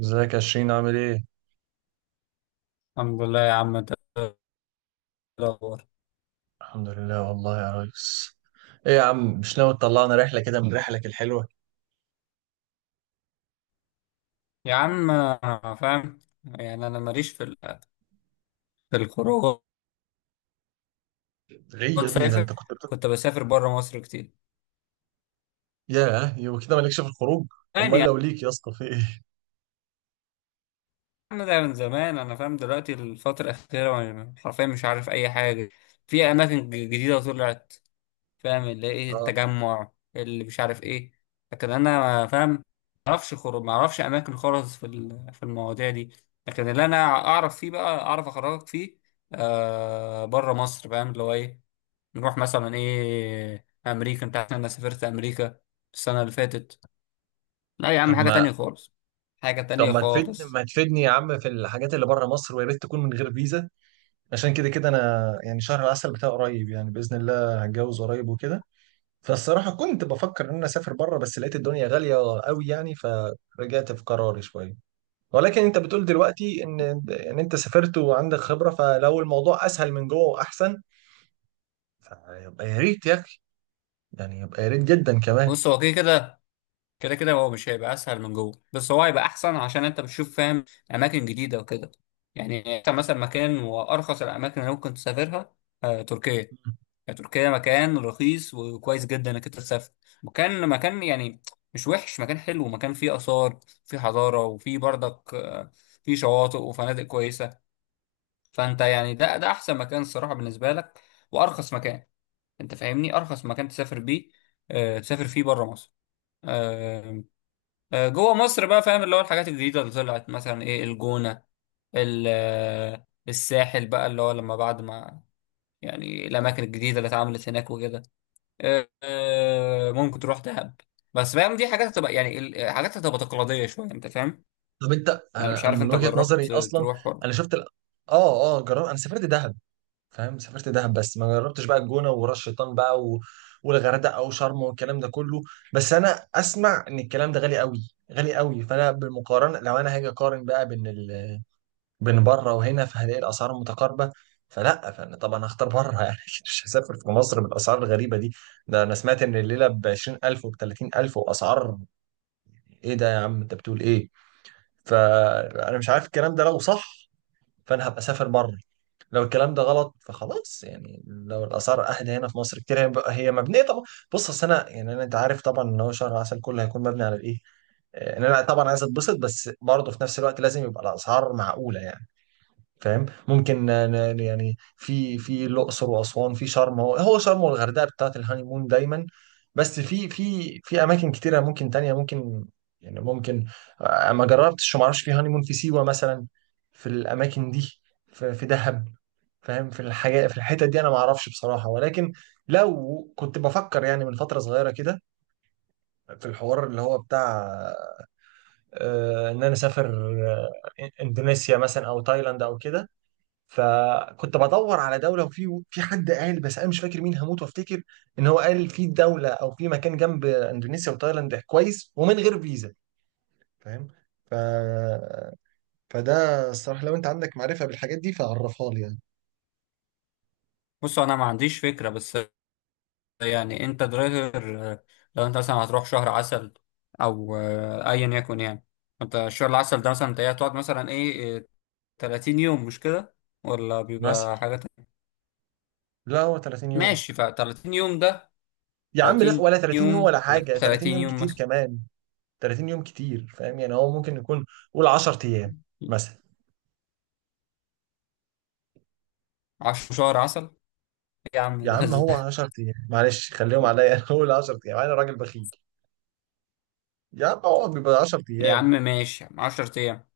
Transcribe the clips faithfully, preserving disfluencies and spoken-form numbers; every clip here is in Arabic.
ازيك يا شيرين، عامل ايه؟ الحمد لله يا عم انت ايه الاخبار. الحمد لله والله يا ريس. ايه يا عم، مش ناوي تطلعنا رحلة كده من رحلك الحلوة؟ يا عم آه، فاهم. يعني انا ماليش في ال- في الخروجات. ليه يا ابني؟ ده فاهم، انت كنت بتقول. كنت بسافر بره مصر كتير. ياه، يبقى كده مالكش في الخروج؟ يعني امال يا لو ليك يا اسطى في ايه؟ عم ده من زمان، انا فاهم دلوقتي الفتره الاخيره وانا حرفيا مش عارف اي حاجه. في اماكن ج- جديده طلعت. فاهم اللي ايه، اه. التجمع اللي مش عارف ايه. لكن انا فاهم، ما اعرفش خروج، ما اعرفش اماكن خالص في ال- في المواضيع دي. لكن اللي انا اعرف فيه بقى اعرف اخرجك فيه. آه بره مصر، فاهم اللي هو ايه، نروح مثلا ايه امريكا. انت عارف إن انا سافرت امريكا السنه اللي فاتت. لا يا عم، طب حاجه ما تانية خالص، حاجه طب تانية ما تفيدني خالص. ما تفيدني يا عم في الحاجات اللي بره مصر، ويا ريت تكون من غير فيزا، عشان كده كده انا، يعني شهر العسل بتاعي قريب، يعني باذن الله هتجوز قريب وكده. فالصراحة كنت بفكر ان انا اسافر بره، بس لقيت الدنيا غالية قوي يعني، فرجعت في قراري شوية. ولكن انت بتقول دلوقتي ان ان انت سافرت وعندك خبرة، فلو الموضوع اسهل من جوه واحسن، فيبقى يا ريت يا اخي، يعني يبقى يا ريت جدا كمان. بص، هو كده كده، كده كده هو مش هيبقى اسهل من جوه، بس هو هيبقى احسن عشان انت بتشوف فاهم اماكن جديده وكده. يعني انت مثلا مكان، وارخص الاماكن اللي ممكن تسافرها، آه، تركيا. يعني تركيا مكان رخيص وكويس جدا انك انت تسافر. مكان مكان يعني مش وحش، مكان حلو، مكان فيه اثار، فيه حضاره، وفيه برضك آه، فيه شواطئ وفنادق كويسه. فانت يعني ده ده احسن مكان الصراحه بالنسبه لك، وارخص مكان. انت فاهمني، ارخص مكان تسافر بيه، آه تسافر فيه بره مصر. آه. آه جوه مصر بقى، فاهم اللي هو الحاجات الجديده اللي طلعت مثلا، ايه الجونه، ال- آه، الساحل بقى، اللي هو لما بعد ما، يعني الاماكن الجديده اللي اتعملت هناك وكده. آه، آه، ممكن تروح دهب. بس فاهم، دي حاجات هتبقى يعني ال- حاجات هتبقى تقليديه شويه، انت فاهم. طب انت، يعني مش انا أنا عارف من انت وجهة نظري جربت اصلا. تروح ولا. انا شفت ال... اه اه، جرب. انا سافرت دهب، فاهم؟ سافرت دهب، بس ما جربتش بقى الجونة وراس شيطان بقى و... والغردقة او شرم والكلام ده كله. بس انا اسمع ان الكلام ده غالي قوي غالي قوي، فانا بالمقارنة لو انا هاجي اقارن بقى بين ال... بين بره وهنا، فهلاقي الاسعار متقاربه. فلا فانا طبعا هختار بره يعني أكيد. مش هسافر في مصر بالاسعار الغريبه دي. ده انا سمعت ان الليله ب عشرين الف وب تلاتين الف واسعار. ايه ده يا عم، انت بتقول ايه؟ فانا مش عارف الكلام ده لو صح، فانا هبقى اسافر بره. لو الكلام ده غلط فخلاص، يعني لو الاسعار اهدى هنا في مصر كتير، هيبقى هي مبنيه طبعا. بص، اصل انا يعني أنا- انت عارف طبعا ان هو شهر عسل كله هيكون مبني على الايه. ان انا طبعا عايز اتبسط، بس برضه في نفس الوقت لازم يبقى الاسعار معقوله يعني، فاهم؟ ممكن ن- ن- يعني في في الاقصر واسوان، في شرم هو هو شرم والغردقه بتاعت الهانيمون دايما. بس في في في اماكن كتيره ممكن تانية، ممكن، يعني ممكن. آه، ما جربتش وما اعرفش في هانيمون في سيوه مثلا، في الاماكن دي، في, في دهب، فاهم؟ في الحاجات في الحتت دي انا ما اعرفش بصراحه، ولكن لو كنت بفكر يعني من فتره صغيره كده في الحوار اللي هو بتاع، آه، ان انا اسافر، آه، اندونيسيا مثلا او تايلاند او كده. فكنت بدور على دوله، وفي في حد قال، بس انا مش فاكر مين، هموت وافتكر ان هو قال في دوله او في مكان جنب اندونيسيا وتايلاند كويس ومن غير فيزا، فاهم؟ ف... فده الصراحه لو انت عندك معرفه بالحاجات دي فعرفها لي يعني. بص انا ما عنديش فكره، بس يعني انت درايفر. آه، لو انت مثلا هتروح شهر عسل، او آه، ايا يكن يعني، انت شهر العسل ده مثلا انت ايه هتقعد، مثلا ايه آه، تلاتين يوم مش كده؟ ولا مثلا، بيبقى حاجة تانية. لا، هو تلاتين يوم. ماشي، ف تلاتين يوم ده. يا عم لا، تلاتين ولا تلاتين يوم يوم؟ ولا انا حاجه، تلاتين تلاتين يوم يوم كتير مثلا؟ كمان. تلاتين يوم كتير، فاهم؟ يعني هو ممكن يكون، قول عشر ايام مثلا. عشرة شهر عسل إيه يا عم يا ده عم هو ده- عشرة ايام، معلش خليهم عليا انا قول عشر ايام، انا راجل بخيل. يا عم هو بيبقى عشر يا ايام. عم ماشي عشر ايام.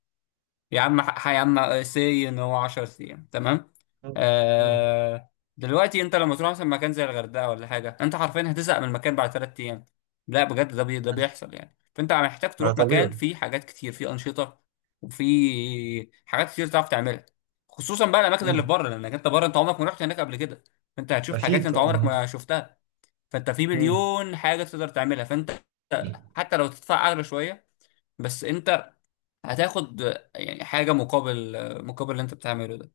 يا عم ح- يا عم سي، ان هو عشر ايام تمام. مم. مم. آه. دلوقتي انت لما تروح مثلا مكان زي الغردقه ولا حاجه، انت حرفيا هتزهق من المكان بعد تلات ايام. لا بجد، ده بي ده ماشي، بيحصل يعني. فانت محتاج ما تروح مكان طبيعي. فيه حاجات كتير، فيه انشطه، وفيه حاجات كتير تعرف تعملها. خصوصا بقى الاماكن اللي مم. في بره، لانك انت بره انت عمرك ما رحت هناك قبل كده. فانت هتشوف حاجات اكيد انت عمرك طبعا. ما شفتها. فانت في مم. مليون حاجه تقدر تعملها. فانت حتى لو تدفع اغلى شويه، بس انت هتاخد يعني حاجة مقابل، مقابل اللي انت بتعمله ده.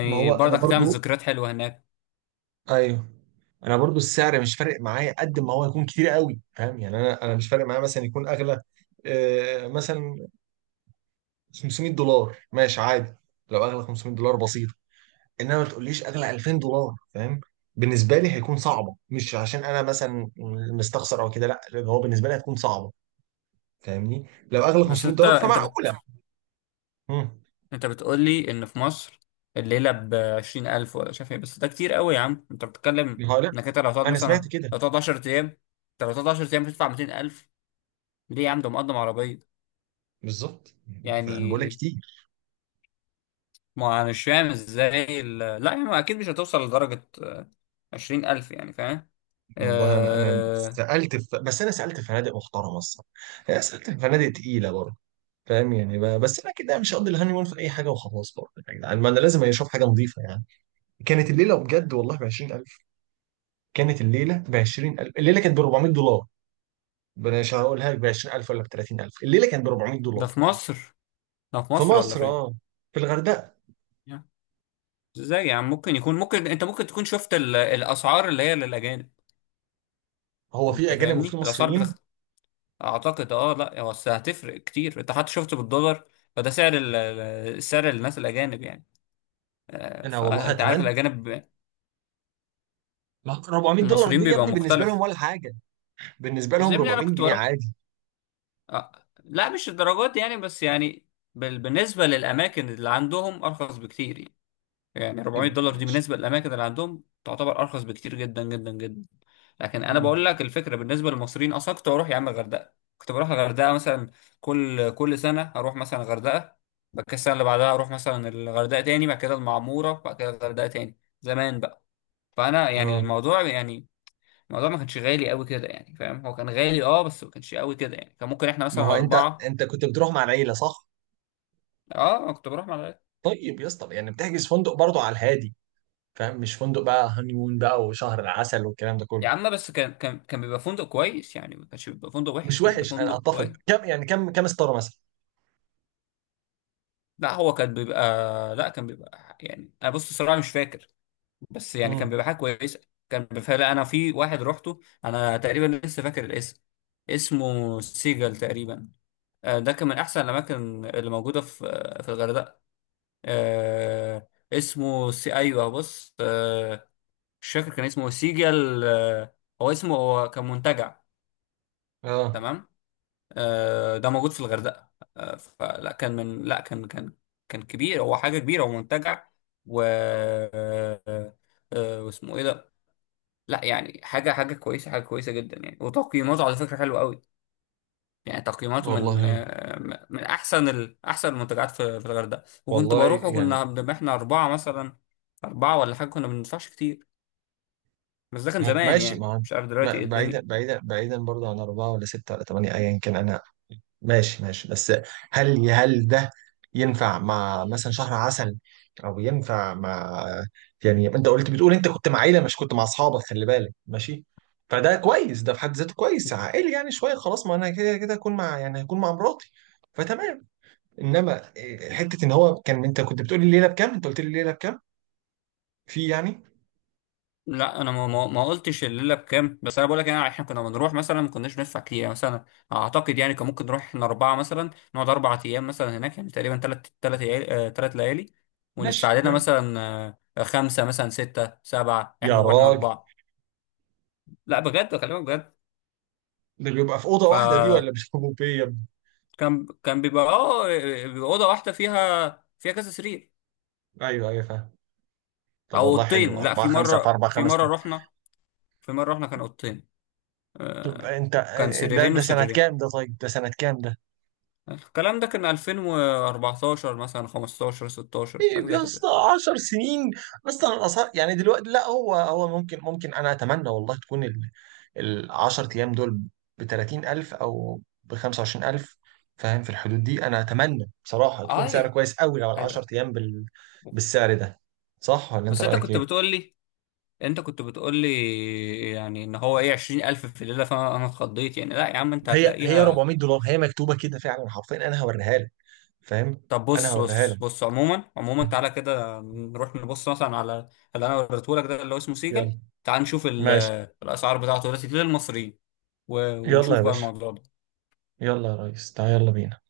ما هو انا برضك هتعمل برضو، ذكريات حلوة هناك. ايوه، انا برضو السعر مش فارق معايا قد ما هو يكون كتير قوي، فاهم يعني؟ انا انا مش فارق معايا مثلا يكون اغلى، آه مثلا خمسمية دولار، ماشي عادي. لو اغلى خمسمية دولار، بسيط. انما ما تقوليش اغلى الفين دولار، فاهم؟ بالنسبه لي هيكون صعبه، مش عشان انا مثلا مستخسر او كده، لا، لأن هو بالنسبه لي هتكون صعبه، فاهمني؟ لو اغلى بس 500 انت دولار انت بت... فمعقوله. امم انت بتقول لي ان في مصر الليلة بعشرين ألف ولا شايف ايه؟ بس ده كتير قوي يا عم انت بتتكلم. هقول لك، انك انت لو هتقعد انا مثلا، سمعت كده. لو هتقعد عشر ايام، انت لو هتقعد عشر ايام بتدفع ميتين ألف؟ ليه يا عم، ده مقدم عربية بالظبط يعني، انا ف- بقول يعني. لك كتير. ما انا مش فاهم ازاي ال... لا يا عم اكيد مش هتوصل لدرجة عشرين ألف، يعني فاهم. والله انا انا آه، سالت في، بس انا سالت في فنادق محترمه الصراحه، يعني سالت في فنادق تقيله برضه، فاهم يعني؟ ب- بس انا كده مش هقضي الهاني مون في اي حاجه وخلاص. برضه يا جدعان، ما انا لازم اشوف حاجه نظيفه يعني. كانت الليله بجد والله ب عشرين الف. كانت الليله ب عشرين الف، الليله كانت ب اربعمئة دولار. مش هقولها لك ب عشرين الف ولا ب تلاتين الف، الليله كانت ب 400 ده دولار في مصر، ده في في مصر ولا مصر، فين؟ اه، في الغردقه. ازاي يعني؟ ممكن يكون، ممكن انت ممكن تكون شفت ال... الاسعار اللي هي للاجانب. هو في انت اجانب فاهمني وفي الاسعار مصريين. بتخت... اعتقد اه. لا هو بس هتفرق كتير، انت حتى شفته بالدولار. فده سعر ال... ال- سعر الناس الاجانب يعني. آه، انا والله فانت عارف اتمنى، الاجانب، ما اربعمية دولار المصريين دي يا بيبقى ابني بالنسبه لهم مختلف. ولا حاجه. بالنسبه اصل لهم يا ابني انا 400 كنت جنيه بروح. عادي. آه. لا مش الدرجات دي يعني، بس يعني بال... بالنسبة للاماكن اللي عندهم ارخص بكتير يعني. يعني 400 يبقى- دولار دي كلاش. بالنسبة للأماكن اللي عندهم تعتبر أرخص بكتير جدا جدا جدا. لكن أنا مم. بقول لك الفكرة بالنسبة للمصريين، أصلا كنت بروح يا عم الغردقة، كنت بروح الغردقة مثلا. كل كل سنة أروح مثلا الغردقة. بعد كده السنة اللي بعدها أروح مثلا الغردقة تاني، بعد كده المعمورة، بعد كده الغردقة تاني زمان بقى. فأنا يعني اه. الموضوع يعني، الموضوع ما كانش غالي قوي كده يعني، فاهم هو كان غالي اه بس ما كانش قوي كده يعني. كان ممكن احنا ما هو مثلا انت أربعة. انت كنت بتروح مع العيله صح؟ اه أنا كنت بروح مع الغردقة. طيب يا اسطى، يعني بتحجز فندق برضه على الهادي، فاهم؟ مش فندق بقى هانيمون بقى وشهر العسل والكلام ده كله. يا عم بس كان كان كان بيبقى فندق كويس يعني، ما كانش بيبقى فندق مش وحش، كان بيبقى وحش، انا فندق اتفق. كويس. كم يعني؟ كم كم ستاره مثلا؟ لا هو كان بيبقى، لا كان بيبقى يعني انا، بص الصراحه مش فاكر، بس يعني كان امم بيبقى حاجه كويسه. كان فعلا، انا في واحد روحته انا تقريبا لسه فاكر الاسم، اسمه سيجل تقريبا. آه، ده كان من احسن الاماكن اللي موجوده في في الغردقه. آه، اسمه سي ايوه، بص، آه، مش فاكر كان اسمه سيجل. آه، هو اسمه، هو كان منتجع، اه. تمام. آه، ده موجود في الغردقة. آه، فلا كان من لا كان كان كان كبير، هو حاجة كبيرة ومنتجع و آه، آه، واسمه ايه ده. لا يعني حاجة، حاجة كويسة، حاجة كويسة جدا يعني، وتقييماته على فكرة حلوة قوي. يعني تقييماته من والله، آه، من احسن ال... احسن المنتجعات في في الغردقة، وكنت والله بروح يعني وكنا بنبقى احنا أربعة مثلا، أربعة ولا حاجة، كنا ما بندفعش كتير. بس ده كان زمان ماشي، يعني، ما مش عارف دلوقتي ما- ايه بعيدا الدنيا. بعيدا بعيدا برضه عن اربعه ولا سته ولا ثمانيه ايا كان. انا ماشي ماشي، بس هل هل ده ينفع مع مثلا شهر عسل، او ينفع مع؟ يعني انت قلت، بتقول انت كنت مع عيله مش كنت مع اصحابك، خلي بالك ماشي. فده كويس، ده في حد ذاته كويس عائلي يعني شويه خلاص. ما انا كده كده هكون مع، يعني هكون مع مراتي، فتمام. انما إيه، حته ان هو كان، انت كنت بتقول لي الليله بكام، انت قلت لي الليله بكام، في يعني. لا انا ما ما ما قلتش الليله بكام. بس انا بقول لك يعني احنا كنا بنروح مثلا، ما كناش ندفع كتير يعني مثلا. اعتقد يعني كان ممكن نروح احنا اربعه مثلا، نقعد اربع ايام مثلا هناك، يعني تقريبا ثلاث ثلاث ليالي ثلاث ليالي، وندفع ماشي. لنا مم. مثلا آه، خمسه مثلا، سته، سبعه، يا احنا واحنا راجل، اربعه. لا بجد بكلمك بجد. ده بيبقى في اوضه واحده دي، فكان، ولا بيبقوا بيه يا ابني؟ كان كان بيبقى اه، بيبقى اوضه واحده فيها، فيها كذا سرير. ايوه ايوه، فاهم. طب او والله حلو، اوضتين، لا أربعة في خمسة في مره أربعة في خمس. مره رحنا في مره رحنا كان اوضتين. طب آه، انت، كان ده سريرين ده سنة كام وسريرين. ده طيب ده سنة كام ده؟ الكلام ده كان الفين واربعتاشر مثلا، خمستاشر، ستاشر، ايه حاجة زي يا اسطى، كده. عشر سنين. اصلا الاسعار يعني دلوقتي، لا، هو هو ممكن ممكن انا اتمنى والله تكون ال، ال عشر ايام دول ب تلاتين الف او ب خمسة وعشرين الف، فاهم؟ في الحدود دي انا اتمنى بصراحة تكون سعر اه كويس قوي لو ال عشر هيبقى. ايام بال بالسعر ده. صح ولا انت بس انت رأيك كنت ايه؟ بتقول لي، انت كنت بتقول لي يعني ان هو ايه عشرين الف في الليلة، فانا انا اتخضيت يعني. لا يا عم انت هي هي هتلاقيها. اربعمئة دولار. هي مكتوبة كده فعلا حرفيا، انا هوريها لك، فاهم؟ طب انا بص هوريها بص لك. بص عموما، عموما تعالى كده نروح نبص مثلا على اللي انا وريته لك ده اللي هو اسمه سيجل. يلا تعال نشوف ال- ماشي. الاسعار بتاعته دلوقتي للمصريين، و- يلا ونشوف يا بقى باشا، الموضوع ده. يلا يا ريس تعال يلا بينا.